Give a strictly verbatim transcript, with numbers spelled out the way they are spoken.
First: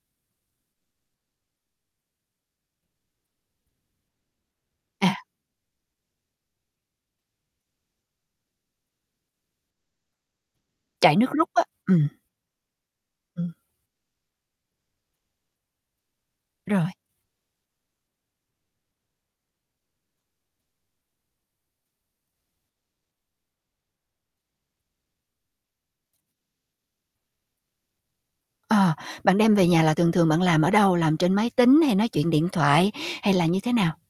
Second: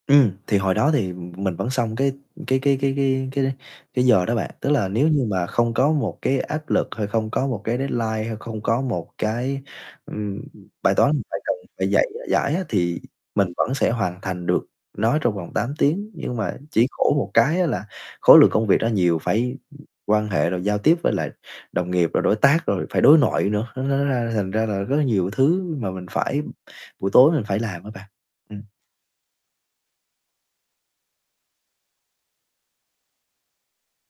Ừm, thì hồi đó thì, ừm, mình vẫn xong cái cái cái cái cái cái cái giờ đó bạn. Tức là nếu À. như mà không có một cái áp lực, hay không có một cái deadline, hay không có một cái, ừm, bài toán Chạy mình nước phải rút cần á, phải dạy ừm. giải á, thì mình Ừm. vẫn sẽ hoàn thành được nói trong vòng tám tiếng. Nhưng mà Rồi. chỉ khổ một cái á là khối lượng công việc nó nhiều, phải, ưm, quan hệ rồi giao tiếp với lại đồng nghiệp, rồi đối tác, rồi phải đối nội nữa, nó nó ra thành ra là rất là nhiều thứ mà mình phải buổi tối mình phải làm á bạn. Ừm. Ờ, bạn đem về nhà là thường thường bạn làm ở đâu? Làm trên máy tính, hay nói chuyện điện thoại, hay là như thế nào?